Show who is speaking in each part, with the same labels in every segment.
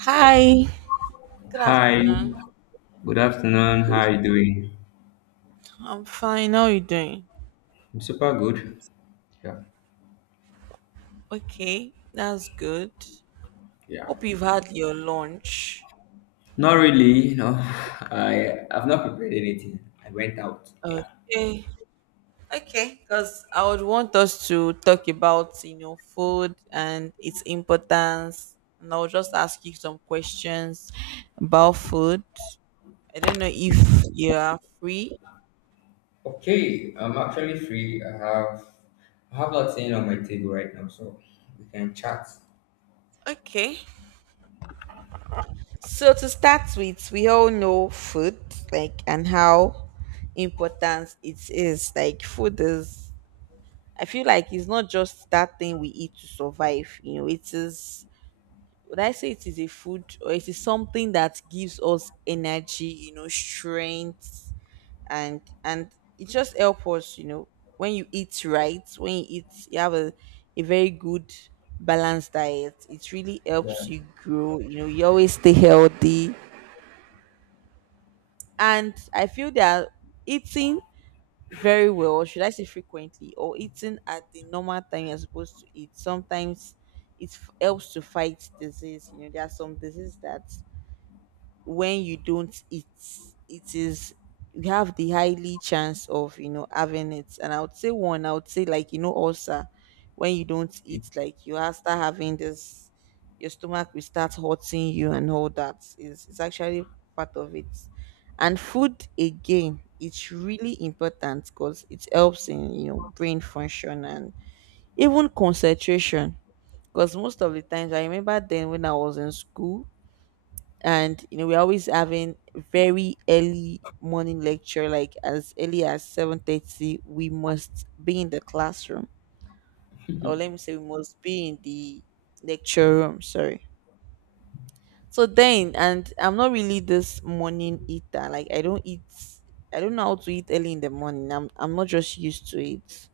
Speaker 1: Hi. Good
Speaker 2: Hi,
Speaker 1: afternoon.
Speaker 2: good afternoon. How are you doing?
Speaker 1: I'm fine. How you doing?
Speaker 2: I'm super good. Yeah.
Speaker 1: Okay, that's good.
Speaker 2: Yeah.
Speaker 1: Hope you've had your lunch.
Speaker 2: Not really, no. I've not prepared anything. I went out. Yeah.
Speaker 1: Okay. Okay, because I would want us to talk about food and its importance. And I'll just ask you some questions about food. I don't know if you are free.
Speaker 2: Okay, I'm actually free. I have nothing on my table right now, so we can chat.
Speaker 1: Okay. So to start with, we all know food, like, and how important it is. Like, food is, I feel like it's not just that thing we eat to survive. You know, it is, would I say it is a food or it is something that gives us energy, you know, strength, and it just helps us, you know, when you eat right, when you eat, you have a very good balanced diet. It really helps
Speaker 2: Yeah.
Speaker 1: you grow, you always stay healthy, and I feel they are eating very well, or should I say frequently, or eating at the normal time you're supposed to eat. Sometimes it helps to fight disease. There are some diseases that when you don't eat, it is you have the highly chance of having it. And I would say, like, ulcer. When you don't
Speaker 2: If,
Speaker 1: eat, like, you are start having this, your stomach will start hurting you, and all that is it's actually part of it. And food again, it's really important because it helps in brain function and even concentration, because most of the times, I remember then when I was in school, and we're always having very early morning lecture, like as early as 7:30 we must be in the classroom, or let me say we must be in the lecture room, sorry. So then, and I'm not really this morning eater. Like, I don't eat. I don't know how to eat early in the morning. I'm not just used to it.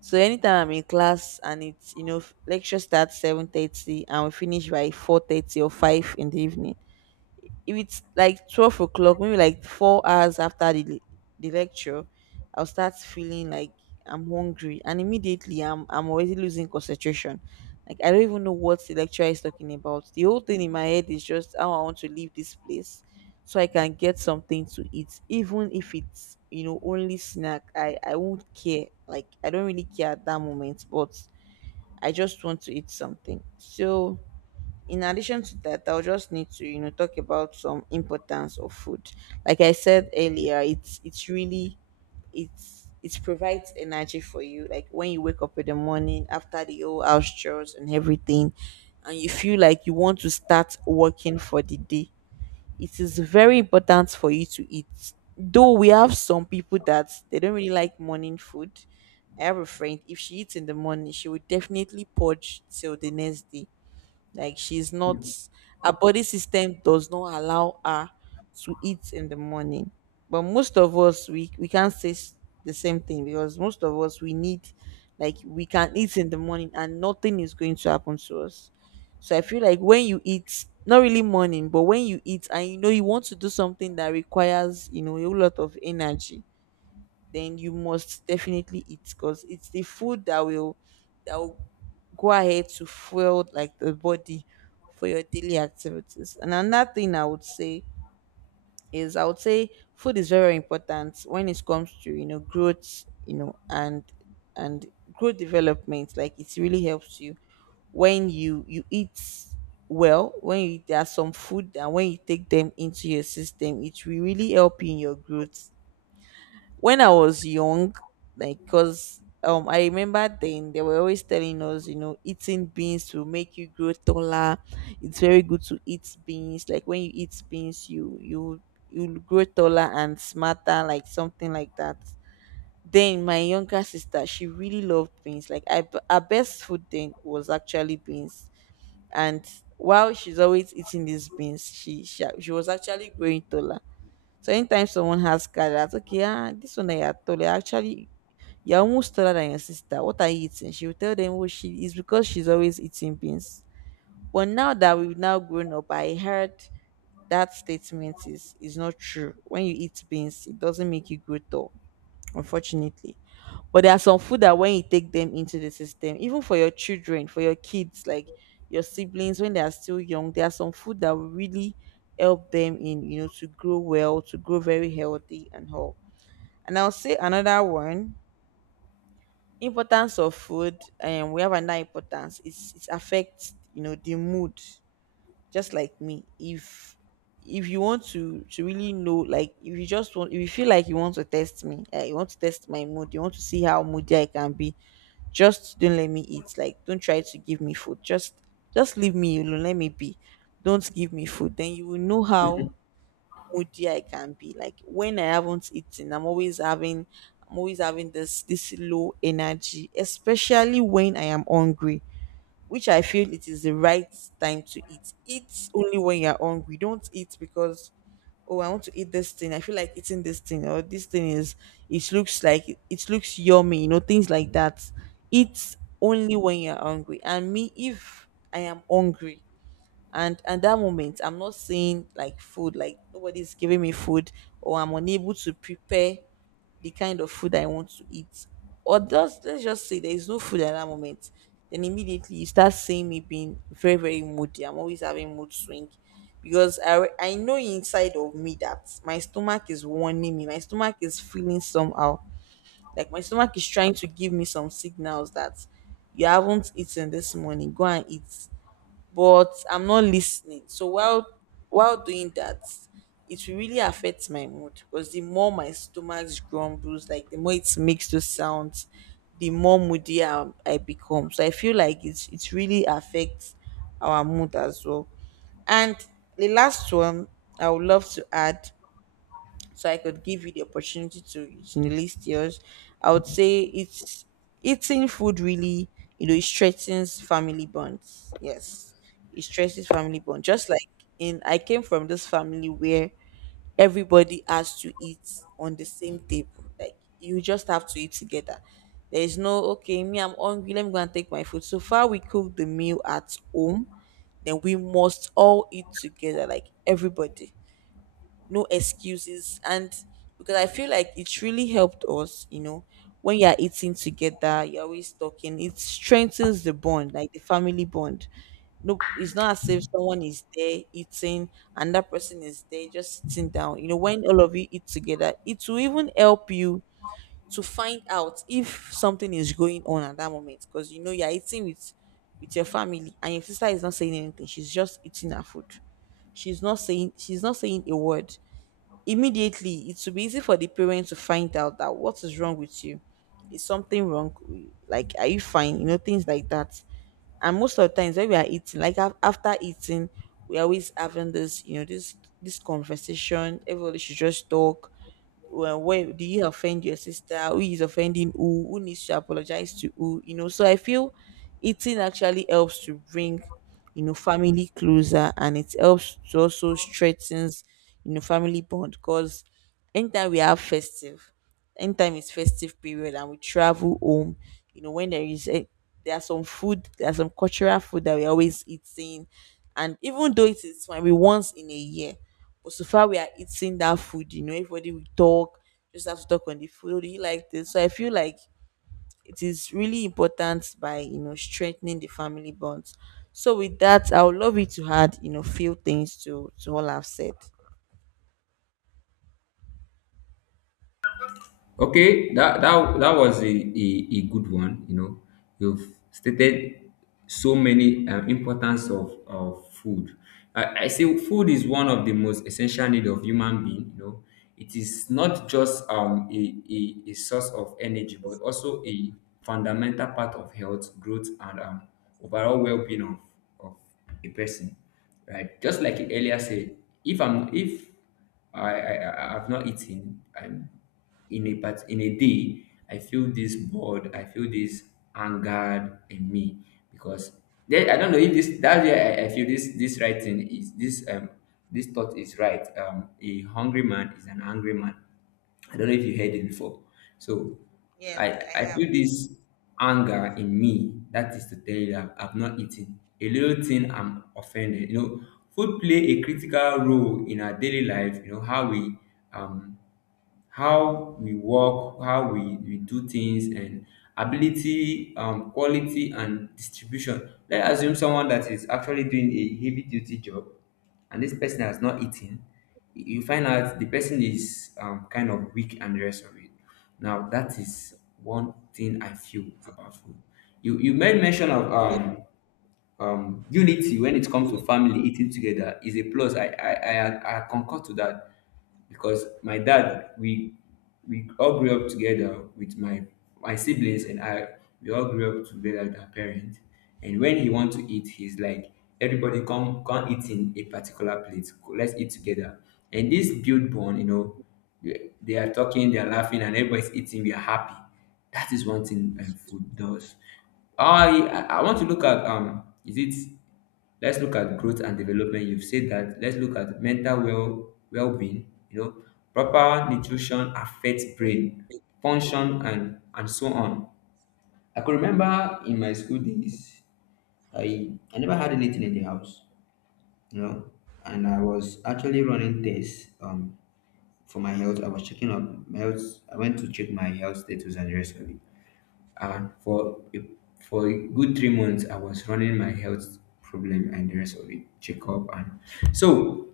Speaker 1: So anytime I'm in class, and it's you know lecture starts 7:30 and we finish by 4:30 or 5 in the evening, if it's like 12 o'clock, maybe like 4 hours after the lecture, I'll start feeling like I'm hungry, and immediately I'm already losing concentration. Like, I don't even know what the lecturer is talking about. The whole thing in my head is just how I want to leave this place so I can get something to eat, even if it's only snack. I won't care. Like, I don't really care at that moment, but I just want to eat something. So in addition to that, I'll just need to talk about some importance of food. Like I said earlier, it's really, it provides energy for you. Like, when you wake up in the morning after the whole house chores and everything, and you feel like you want to start working for the day, it is very important for you to eat. Though we have some people that they don't really like morning food. I have a friend, if she eats in the morning, she would definitely purge till the next day. Like, she's
Speaker 2: if
Speaker 1: not, her body system does not allow her to eat in the morning. But most of us, we can't say the same thing, because most of us we need, like, we can eat in the morning and nothing is going to happen to us. So I feel like when you eat, not really morning, but when you eat, and you know you want to do something that requires a whole lot of energy, then you must definitely eat, because it's the food that will that will go ahead to fuel, like, the body for your daily activities. And another thing I would say food is very, very important when it comes to growth, and and growth development. Like, it really helps you when you eat well. When you, there are some food, and when you take them into your system, it will really help you in your growth. When I was young, like, cause I remember then they were always telling us, eating beans will make you grow taller. It's very good to eat beans. Like, when you eat beans, you grow taller and smarter, like something like that. Then my younger sister, she really loved beans. Like, her best food then was actually beans. And while she's always eating these beans, she was actually growing taller. So anytime someone has carrot, that's okay, ah, this one, I you are told, actually, you're almost taller than your sister. What are you eating? She will tell them what she is, because she's always eating beans. But now that we've now grown up, I heard that statement is not true. When you eat beans, it doesn't make you grow tall, unfortunately. But there are some food that when you take them into the system, even for your children, for your kids, like your siblings when they are still young, there are some food that will really help them to grow well, to grow very healthy and whole. And I'll say another one, importance of food, and we have another importance. It affects the mood. Just like me. If you want to really know, like, if you just want, if you feel like you want to test me, you want to test my mood, you want to see how moody I can be, just don't let me eat. Like, don't try to give me food. Just leave me alone, let me be. Don't give me food, then you will know how moody I can be. Like, when I haven't eaten, I'm always having this low energy, especially when I am hungry, which I feel it is the right time to eat. Eat only when you're hungry. Don't eat because, oh, I want to eat this thing, I feel like eating this thing, or this thing is it looks like it looks yummy, things like that. Eat only when you're hungry. And me, if I am hungry, and at that moment I'm not saying like food, like nobody's giving me food, or I'm unable to prepare the kind of food I want to eat. Or just let's just say there is no food at that moment. Then immediately you start seeing me being very, very moody. I'm always having mood swing, because I know inside of me that my stomach is warning me. My stomach is feeling somehow. Like, my stomach is trying to give me some signals that you haven't eaten this morning. Go and eat, but I'm not listening. So while doing that, it will really affect my mood, because the more my stomach grumbles, like the more it makes those sounds, the more moody I become. So I feel like it really affects our mood as well. And the last one I would love to add, so I could give you the opportunity to list yours. I would say it's eating food really, it strengthens family bonds. Yes, it stresses family bond. Just like I came from this family where everybody has to eat on the same table. Like, you just have to eat together. There is no, okay, me I'm hungry, let me go and take my food. So far, we cook the meal at home, then we must all eat together, like everybody, no excuses. And because I feel like it really helped us, you know, When you're eating together, you're always talking, it strengthens the bond, like the family bond. No, it's not as if someone is there eating and that person is there just sitting down. When all of you eat together, it will even help you to find out if something is going on at that moment, because you're eating with your family, and your sister is not saying anything, she's just eating her food, she's not saying a word. Immediately, it will be easy for the parent to find out that what is wrong with you. Is something wrong? Like, are you fine? Things like that. And most of the times when we are eating, like after eating, we are always having this, you know, this conversation. Everybody should just talk, well, where do you offend your sister? Who is offending who? Who needs to apologize to who? So I feel eating actually helps to bring family closer, and it helps to also strengthens family bond because anytime we have festive, anytime it's festive period and we travel home, when there is a there are some food, there are some cultural food that we always eating. And even though it is maybe once in a year, but so far we are eating that food, everybody will talk, just have to talk on the food. "Oh, do you like this?" So I feel like it is really important by strengthening the family bonds. So with that, I would love you to add, few things to all I've said.
Speaker 2: Okay, that was a good one. You know, you've stated so many importance of food. I say food is one of the most essential need of human being. You know, it is not just a source of energy, but also a fundamental part of health, growth, and overall well-being of a person, right? Just like you earlier said, if I'm if I I- I've not eaten, I'm in a part in a day, I feel this bored, I feel this angered in me because then I don't know if this that's where I feel this writing is this thought is right. A hungry man is an angry man. I don't know if you heard it before. So
Speaker 1: Yes,
Speaker 2: I
Speaker 1: I
Speaker 2: I
Speaker 1: have.
Speaker 2: feel this anger in me. That is to tell you that I've not eaten. A little thing I'm offended. You know, food play a critical role in our daily life. You know um how we work, how we do things, and ability, quality, and distribution. Let's assume someone that is actually doing a heavy duty job and this person has not eaten. You find out the person is kind of weak and the rest of it. Now, that is one thing I feel about food. You made mention of unity. When it comes to family, eating together is a plus. I concur to that, because my dad, we all grew up together with my siblings and I, we all grew up together with our parents. And when he want to eat, he's like, everybody come eat in a particular plate, let's eat together. And this build bond. You know, they are talking, they are laughing, and everybody's eating, we are happy. That is one thing food does. I want to look at, is it let's look at growth and development. You've said that. Let's look at mental well-being. You know, proper nutrition affects brain function, and so on. I could remember in my school days, I never had anything in the house. You know, and I was actually running tests for my health. I was checking up my health. I went to check my health status and the rest of it. And for a good 3 months, I was running my health problem and the rest of it, checkup, and so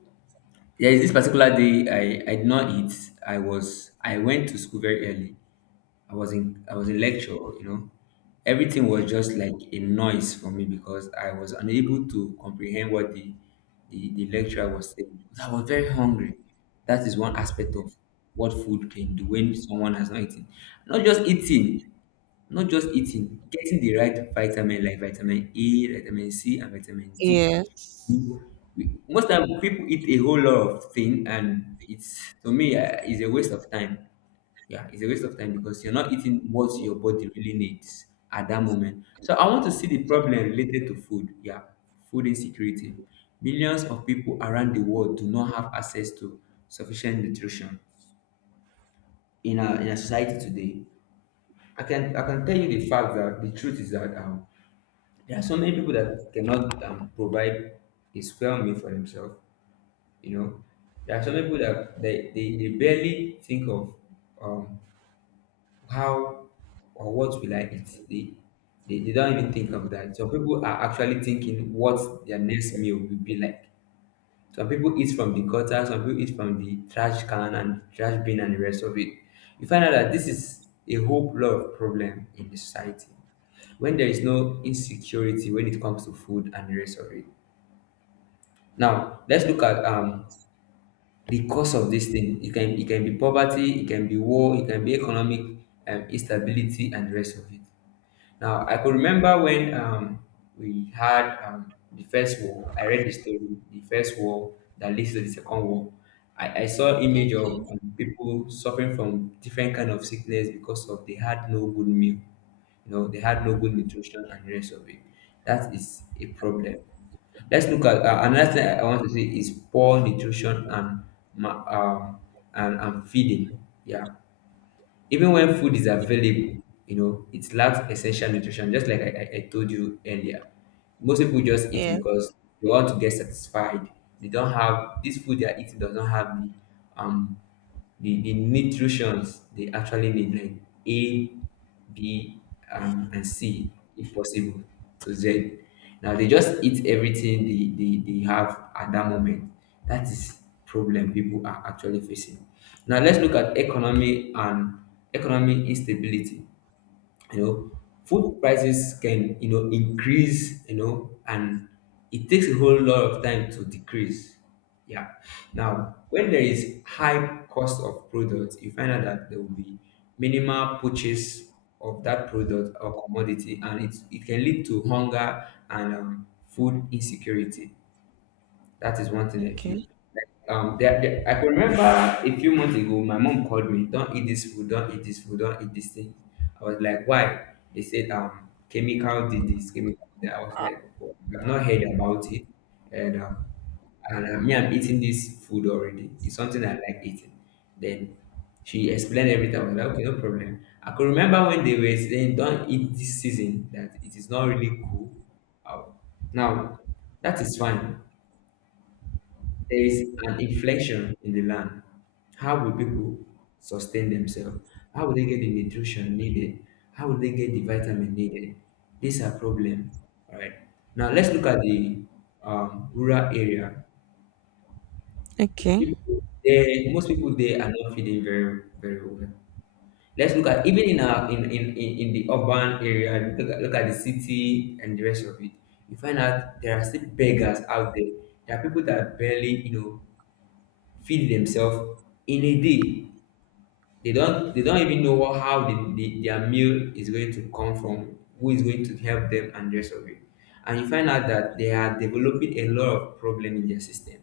Speaker 2: there is this particular day, I did not eat. I went to school very early. I was in lecture, you know. Everything was
Speaker 1: Okay.
Speaker 2: just like a noise for me, because I was unable to comprehend what the lecturer was saying. I was very hungry. That is one aspect of what food can do when someone has not eaten. Not just eating, getting the right vitamin, like vitamin A, vitamin C, and vitamin D.
Speaker 1: Yes.
Speaker 2: We, most time people eat a whole lot of thing, and it's to me it's a waste of time. Yeah, it's a waste of time, because you're not eating what your body really needs at that moment. So I want to see the problem related to food. Yeah, food insecurity. Millions of people around the world do not have access to sufficient nutrition in our society today. I can tell you the fact that the truth is that, there are so many people that cannot provide a square meal for themselves. You know, there are some people that they barely think of, um, how or what will I eat. They don't even think of that. So people are actually thinking what their next meal will be like. Some people eat from the gutter, some people eat from the trash can and trash bin and the rest of it. You find out that this is a whole lot of problem in the society, when there is no insecurity when it comes to food and the rest of it. Now let's look at the cause of this thing. It can be poverty, it can be war, it can be economic, instability, and the rest of it. Now, I could remember when, we had, the first war. I read the story, the first war that leads to the second war. I saw image
Speaker 1: Okay.
Speaker 2: of, people suffering from different kind of sickness because of they had no good meal. You know, they had no good nutrition and the rest of it. That is a problem. Let's look at, another thing I want to say is poor nutrition and ma- um, and feeding. Yeah, even when food is available, you know, it lacks essential nutrition. Just like I told you earlier, most people just eat
Speaker 1: Yes.
Speaker 2: because they want to get satisfied. They don't have this food they are eating does not have the um the nutrients they actually need, like A, B, and C, if possible, to Z. Now they just eat everything they have at that moment. That is problem people are actually facing. Now let's look at economy and economic instability. You know, food prices can, you know, increase, you know, and it takes a whole lot of time to decrease. Yeah, now when there is high cost of products, you find out that there will be minimal purchase of that product or commodity, and it can lead to hunger and, food insecurity. That is one thing I feel.
Speaker 1: Okay.
Speaker 2: I can remember a few months ago, my mom called me, "Don't eat this food, don't eat this food, don't eat this thing." I was like, "Why?" They said, " chemical did this, chemical." Did that. I was like, "Oh, I've not heard about it," and, and me, I'm eating this food already. It's something I like eating. Then she explained everything. I was like, "Okay, no problem." I could remember when they were saying, "Don't eat this season," that it is not really cool. Uh, Now, that is fine. There is an inflation in the land. How will people sustain themselves? How will they get the nutrition needed? How will they get the vitamin needed? These are problem. All right. Now let's look at the, rural area.
Speaker 1: Okay.
Speaker 2: People, most people there are not feeding very very well. Let's look at even in our in the urban area. Look at the city and the rest of it. You find out there are still beggars out there. There are people that barely, you know, feed themselves in a day. They don't even know how their meal is going to come from, who is going to help them, and the rest of it. And you find out that they are developing a lot of problem in their system,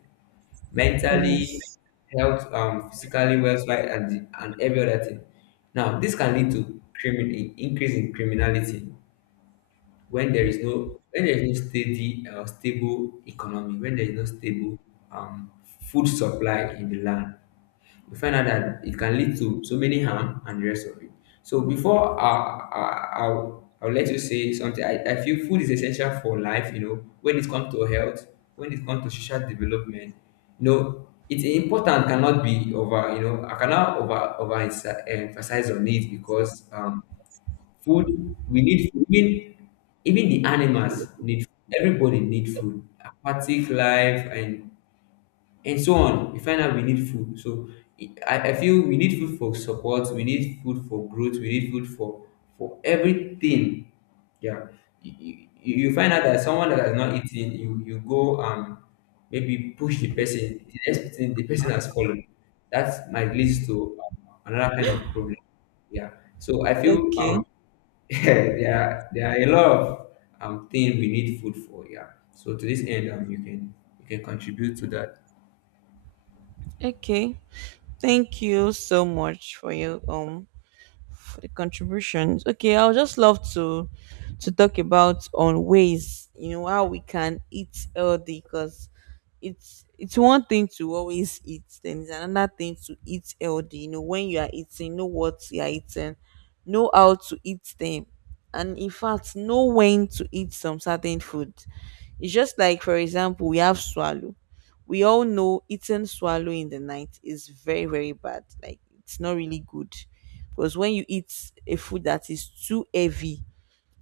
Speaker 2: mentally,
Speaker 1: Yes.
Speaker 2: health, physically, welfare, and and every other thing. Now, this can lead to increase in criminality, when there is no, steady, stable economy, when there is no stable, um, food supply in the land, we find out that it can lead to so many harm and the rest of it. So before I'll let you say something, I feel food is essential for life, you know, when it comes to health, when it comes to social development. You know, it's important cannot be over, you know, I cannot over emphasize on it because, food, we need food. Even the animals need food. Everybody need food. Aquatic life and so on. We find out we need food. So I feel we need food for support, we need food for growth, we need food for everything. Yeah. You, you, you find out that someone that has not eaten, you go, maybe push the person. The next thing the person has fallen. That might lead to, another kind of problem. Yeah. So I feel
Speaker 1: Okay.
Speaker 2: there are a lot of things we need food for. Yeah. So to this end, you can contribute to that.
Speaker 1: Okay. Thank you so much for your for the contributions. Okay, I'll just love to talk about on ways how we can eat healthy, because it's one thing to always eat, then it's another thing to eat healthy. When you are eating, know what you are eating, know how to eat them, and in fact, know when to eat some certain food. It's just like, for example, we have swallow. We all know eating swallow in the night is very, very bad. Like, it's not really good. Because when you eat a food that is too heavy,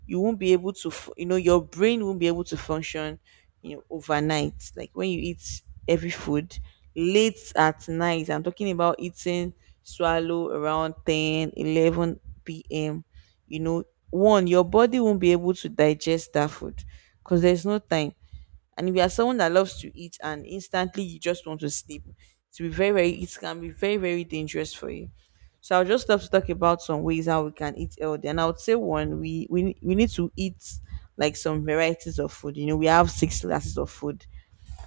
Speaker 1: you won't be able to, your brain won't be able to function, overnight. Like, when you eat heavy food late at night, I'm talking about eating swallow around 10, 11 p.m., you know, one, your body won't be able to digest that food because there's no time. And if you are someone that loves to eat and instantly you just want to sleep, to be very, very, it can be very, very dangerous for you. So I'll just love to talk about some ways how we can eat healthy. And I would say one, we need to eat like some varieties of food. We have six classes of food,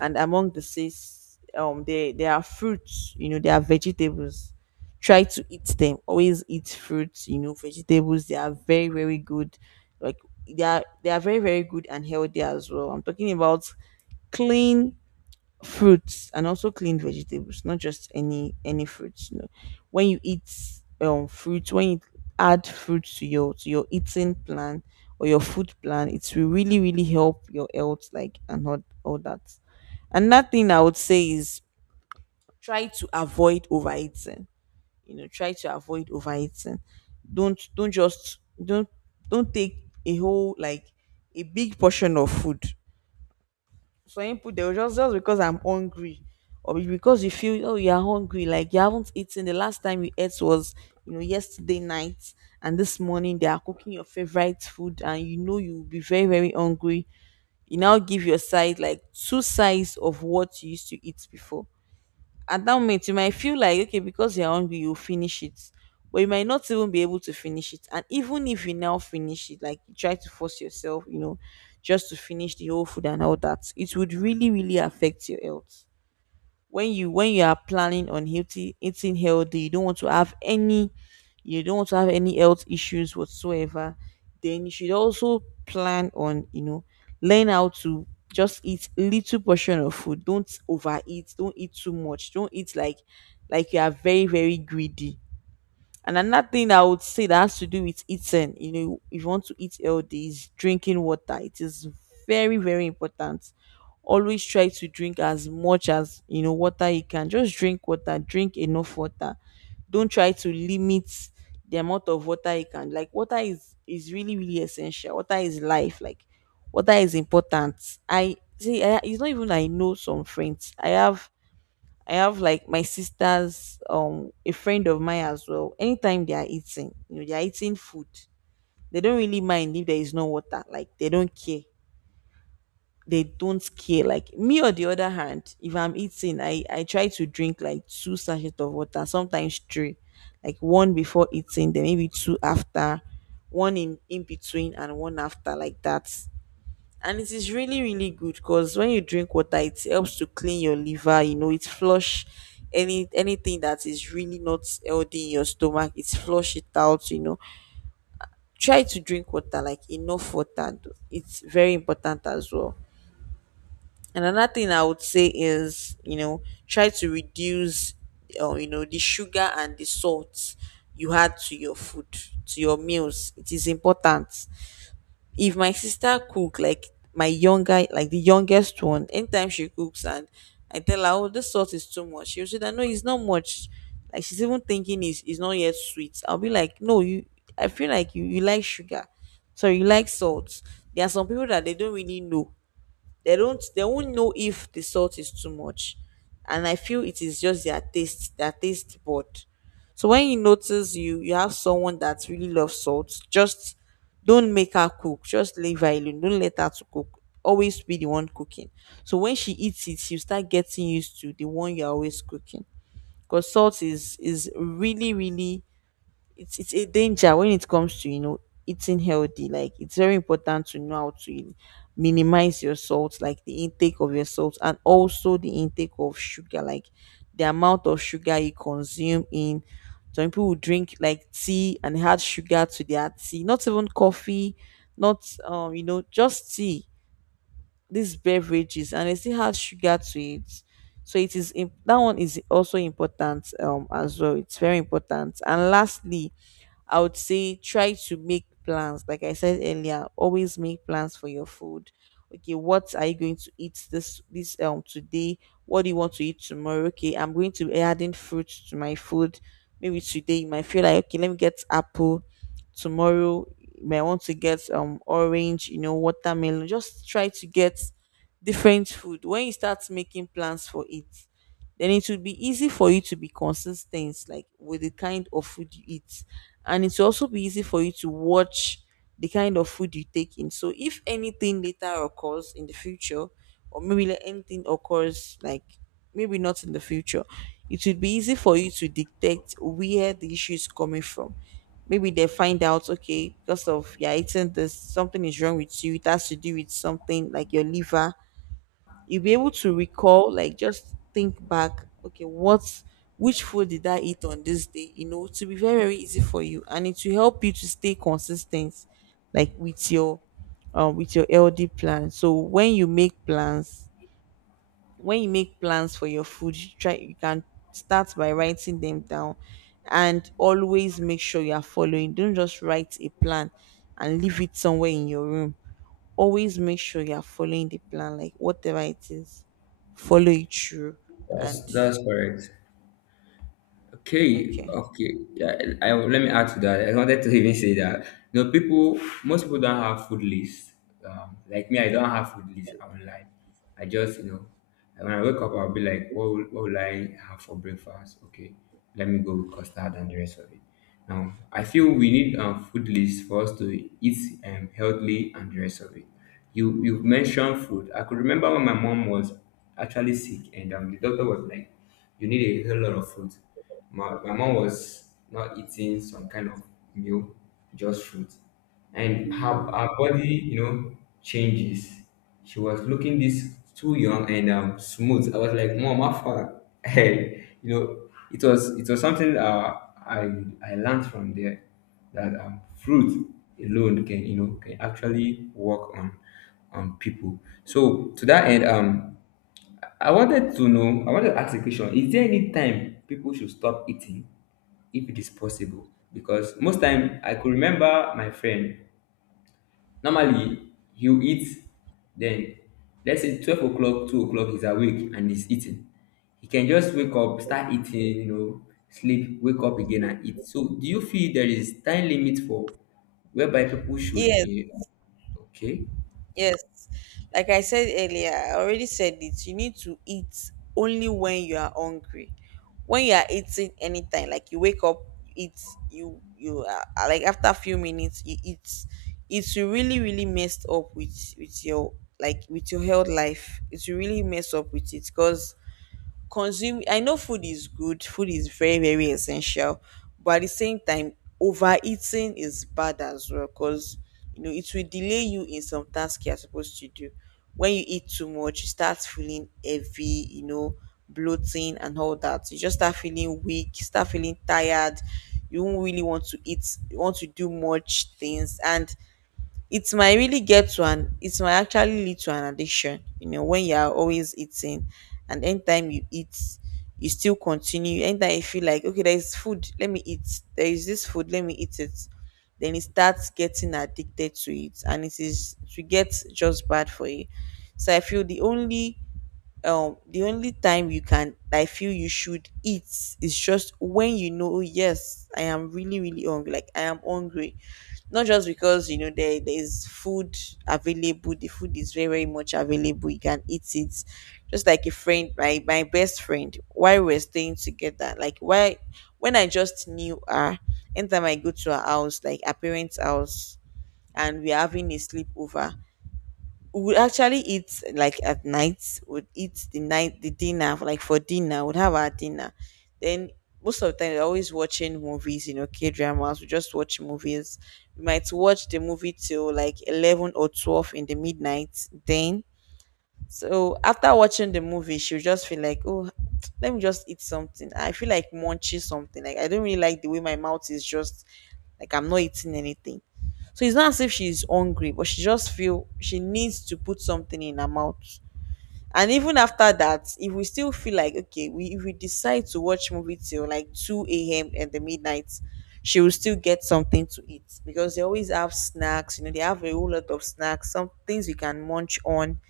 Speaker 1: and among the six, there are fruits. There are vegetables. Try to eat them. Always eat fruits. Vegetables. They are very very good. Like, they are very very good and healthy as well. I'm talking about clean fruits and also clean vegetables, not just any fruits. No, when you eat fruits, when you add fruits to your eating plan or your food plan, it will really really help your health, like, and all that. Another thing I would say is, try to avoid overeating. you know try to avoid overeating don't just don't don't take a whole, like a big portion of food. Some people, they'll just because I'm hungry, or because you feel, oh, you are hungry, like, you haven't eaten, the last time you ate was, yesterday night, and this morning they are cooking your favorite food and, you'll be very very hungry, you now give your side like two sides of what you used to eat before. At that moment you might feel like, okay, because you're hungry, you'll finish it, but you might not even be able to finish it, and even if you now finish it, like, you try to force yourself, just to finish the whole food and all that, it would really really affect your health. When you, are planning on healthy, eating healthy, you don't want to have any health issues whatsoever, then you should also plan on, learn how to just eat little portion of food, don't overeat, don't eat too much, don't eat like, you are very very greedy. And another thing I would say that has to do with eating, if you want to eat healthy, is drinking water. It is very, very important. Always try to drink as much as, water you can. Just drink water, drink enough water. Don't try to limit the amount of water you can. Like, water is really, really essential. Water is life. Like, water is important. It's not even, I know some friends. I have like my sisters, a friend of mine as well. Anytime they are eating, you know, they are eating food. They don't really mind if there is no water. Like, they don't care. They don't care. Like me, on the other hand, if I'm eating, I try to drink like two sachets of water, sometimes three, like one before eating, then maybe two after, one in between, and one after, like that. And it is really really good because when you drink water it helps to clean your liver, it flush anything that is really not healthy in your stomach, it flush it out. Try to drink water, like, enough water. It's very important as well. And another thing I would say is, try to reduce, the sugar and the salt you add to your food, to your meals. It is important. If my sister cook, like, my younger like the youngest one, anytime she cooks and I tell her, "Oh, this salt is too much," she'll say that, "No, it's not much." Like, she's even thinking it's not yet sweet. I'll be like, "No, you I feel like you like sugar, so you like salt." There are some people that they don't really know, they won't know if the salt is too much, and I feel it is just their taste bud. So when you notice you have someone that really loves salt, just don't make her cook, just leave her alone, don't let her to cook, always be the one cooking, so when she eats it, you start getting used to the one you're always cooking. Because salt is really really, it's a danger when it comes to, eating healthy. Like, it's very important to know how to minimize your salt, like the intake of your salt and also the intake of sugar, like the amount of sugar you consume in. Some people will drink like tea and add sugar to their tea, not even coffee, not, just tea, these beverages, and they still add sugar to it. So it is, that one is also important, as well. It's very important. And lastly, I would say, try to make plans. Like I said earlier, always make plans for your food. Okay, what are you going to eat this, today? What do you want to eat tomorrow? Okay, I'm going to be adding fruit to my food. Maybe today you might feel like, okay, let me get apple. Tomorrow you might want to get, orange, watermelon. Just try to get different food. When you start making plans for it, then it would be easy for you to be consistent, like, with the kind of food you eat, and it will also be easy for you to watch the kind of food you take in. So if anything later occurs in the future, or maybe, like, anything occurs, like, maybe not in the future, it would be easy for you to detect where the issue is coming from. Maybe they find out, okay, because of you're eating this, something is wrong with you, it has to do with something like your liver, you'll be able to recall, like, just think back, okay, what which food did I eat on this day, you know, to be very very easy for you, and it will help you to stay consistent like with your, ld plan. So when you make plans for your food, you try you can start by writing them down, and always make sure you are following, don't just write a plan and leave it somewhere in your room, always make sure you're following the plan, like, whatever it is, follow it through.
Speaker 2: That's
Speaker 1: And
Speaker 2: that's correct. Okay,
Speaker 1: okay.
Speaker 2: okay. Yeah, let me add to that. I wanted to even say that, you know, most people don't have food lists. Like me, I don't have food list. I will not lie. I just, you know, when I wake up, I'll be like, what will I have for breakfast? Okay, let me go with custard and the rest of it. Now, I feel we need, food list for us to eat, healthily and the rest of it. You mentioned food. I could remember when my mom was actually sick, and, the doctor was like, "You need a whole lot of food." My mom was not eating some kind of meal, just fruit. And her body, you know, changes. She was looking this too young and, smooth. I was like, "Mom, how far?" Hey, you know, it was something, I I learned from there that, fruit alone can, you know, can actually work on people. So to that end, I I wanted to ask a question. Is there any time people should stop eating if it is possible? Because most time I could remember my friend. Normally he'll eat then, let's say, 12 o'clock, 2 o'clock, he's awake and he's eating. He can just wake up, start eating, you know, sleep, wake up again and eat. So do you feel there is time limit for whereby people should,
Speaker 1: Yes,
Speaker 2: okay.
Speaker 1: yes. Like I said earlier, I already said it. You need to eat only when you are hungry. When you are eating anytime, like you wake up, you eat, you are like after a few minutes, you eat. It's really really messed up with your, with your health life. It's really messed up with it because consume I know food is good, food is very very essential, but at the same time overeating is bad as well because you know it will delay you in some tasks you're supposed to do. When you eat too much you start feeling heavy, you know, bloating and all that. You just start feeling weak, you start feeling tired, you won't really want to eat, you want to do much things, and it might actually lead to an addiction, you know, when you are always eating. And anytime you eat you still continue. Anytime you feel like okay, there is food, let me eat, there is this food, let me eat it, then it starts getting addicted to it and it is to get just bad for you. So I feel the only time you can I feel you should eat is just when you know, "Oh, yes, I am really really hungry, like I am hungry." Not just because, you know, there's food available. The food is very very much available, you can eat it. Just like a friend, my best friend, while we are staying together, like why, when I just knew her, anytime I go to her house, like her parents' house, and we're having a sleepover, we would actually eat, like at night would eat the night the dinner like for dinner, would have our dinner. Then most of the time we're always watching movies, you know, k dramas we just watch movies. We might watch the movie till like 11 or 12 in the midnight. Then, so after watching the movie she'll just feel like, "Oh, let me just eat something, I feel like munching something, like I don't really like the way my mouth is just, like I'm not eating anything." So it's not as if she's hungry, but she just feel she needs to put something in her mouth. And even after that, if we still feel like okay, we if we decide to watch movie till like two a.m. and the midnight, she will still get something to eat because they always have snacks. You know, they have a whole lot of snacks, some things we can munch on.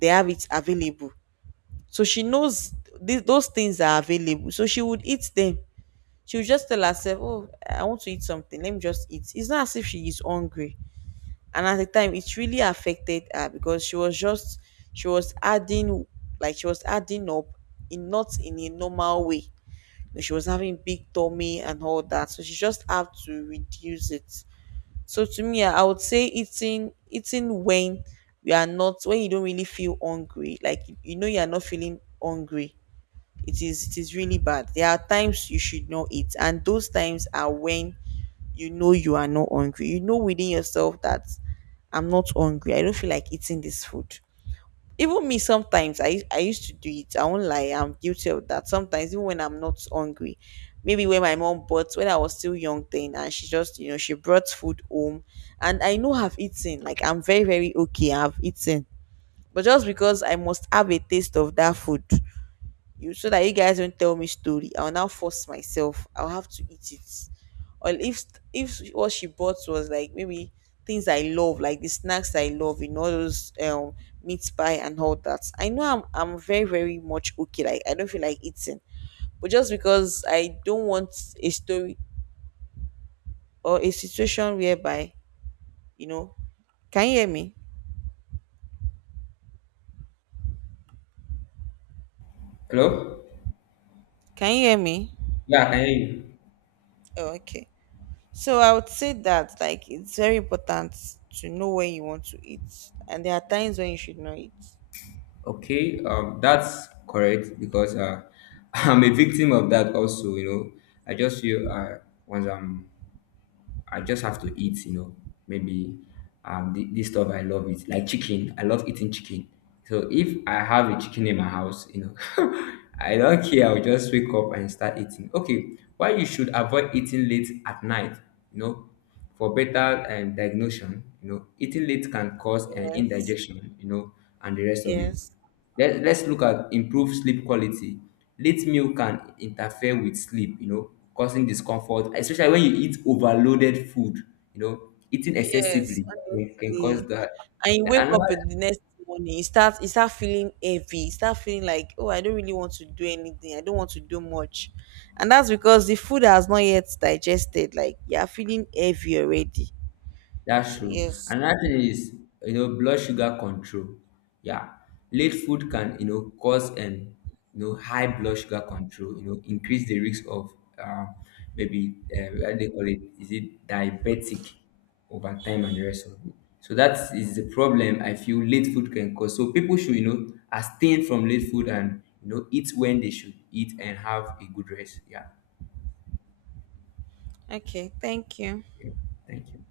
Speaker 1: They have it available, so she knows those things are available. So she would eat them. She would just tell herself, "Oh, I want to eat something. Let me just eat." It's not as if she is hungry, and at the time it really affected her because she was just, she was adding, like she was adding up in, not in a normal way. But she was having big tummy and all that, so she just had to reduce it. So to me, I would say eating when you are not, when you don't really feel hungry, like you know you are not feeling hungry, it is really bad. There are times you should not eat, and those times are when you know you are not hungry. You know within yourself that I'm not hungry, I don't feel like eating this food. Even me, sometimes I used to do it. I won't lie, I'm guilty of that. Sometimes even when I'm not hungry, maybe when my mom bought, when I was still young then, and she just, you know, she brought food home, and I know I've eaten. Like I'm very very okay, I've eaten, but just because I must have a taste of that food, you, so that you guys don't tell me story, I'll now force myself, I'll have to eat it. Or if what she bought was like maybe things I love, like the snacks I love, you know, those meat pie and all that, I know I'm very very much okay, like I don't feel like eating, but just because I don't want a story or a situation whereby, you know. Can you hear me?
Speaker 2: Hello?
Speaker 1: Can you hear me?
Speaker 2: Yeah, I can hear you.
Speaker 1: Oh, okay. So I would say that like it's very important to know when you want to eat, and there are times when you should not eat.
Speaker 2: Okay, that's correct because, I'm a victim of that also. You know, I just feel, once I just have to eat. You know, maybe, this stuff I love it, like chicken. I love eating chicken. So if I have a chicken in my house, you know, I don't care. I'll just wake up and start eating. Okay, why you should avoid eating late at night? You know, for better, diagnosis. You know, eating late can cause an
Speaker 1: Yes,
Speaker 2: indigestion. You know, and the rest of it.
Speaker 1: yes,
Speaker 2: Let's look at improved sleep quality. Late meal can interfere with sleep, you know, causing discomfort, especially when you eat overloaded food. You know, eating
Speaker 1: yes.
Speaker 2: excessively can cause
Speaker 1: Honestly,
Speaker 2: that.
Speaker 1: and you
Speaker 2: The-
Speaker 1: wake up
Speaker 2: Another
Speaker 1: in the next morning, you start, you start feeling heavy, you start feeling like, oh, I don't really want to do anything, I don't want to do much, and that's because the food has not yet digested. Like you are feeling heavy already.
Speaker 2: That's
Speaker 1: So
Speaker 2: true.
Speaker 1: yes,
Speaker 2: Another thing is, you know, blood sugar control. Yeah, late food can, you know, cause, and, you know, high blood sugar control. You know, increase the risk of, um, maybe, what they call it, is it diabetic over time and the rest of it. So that is the problem I feel late food can cause. So people should, you know, abstain from late food and, you know, eat when they should eat and have a good rest. Yeah.
Speaker 1: okay, thank you.
Speaker 2: Yeah. Thank you.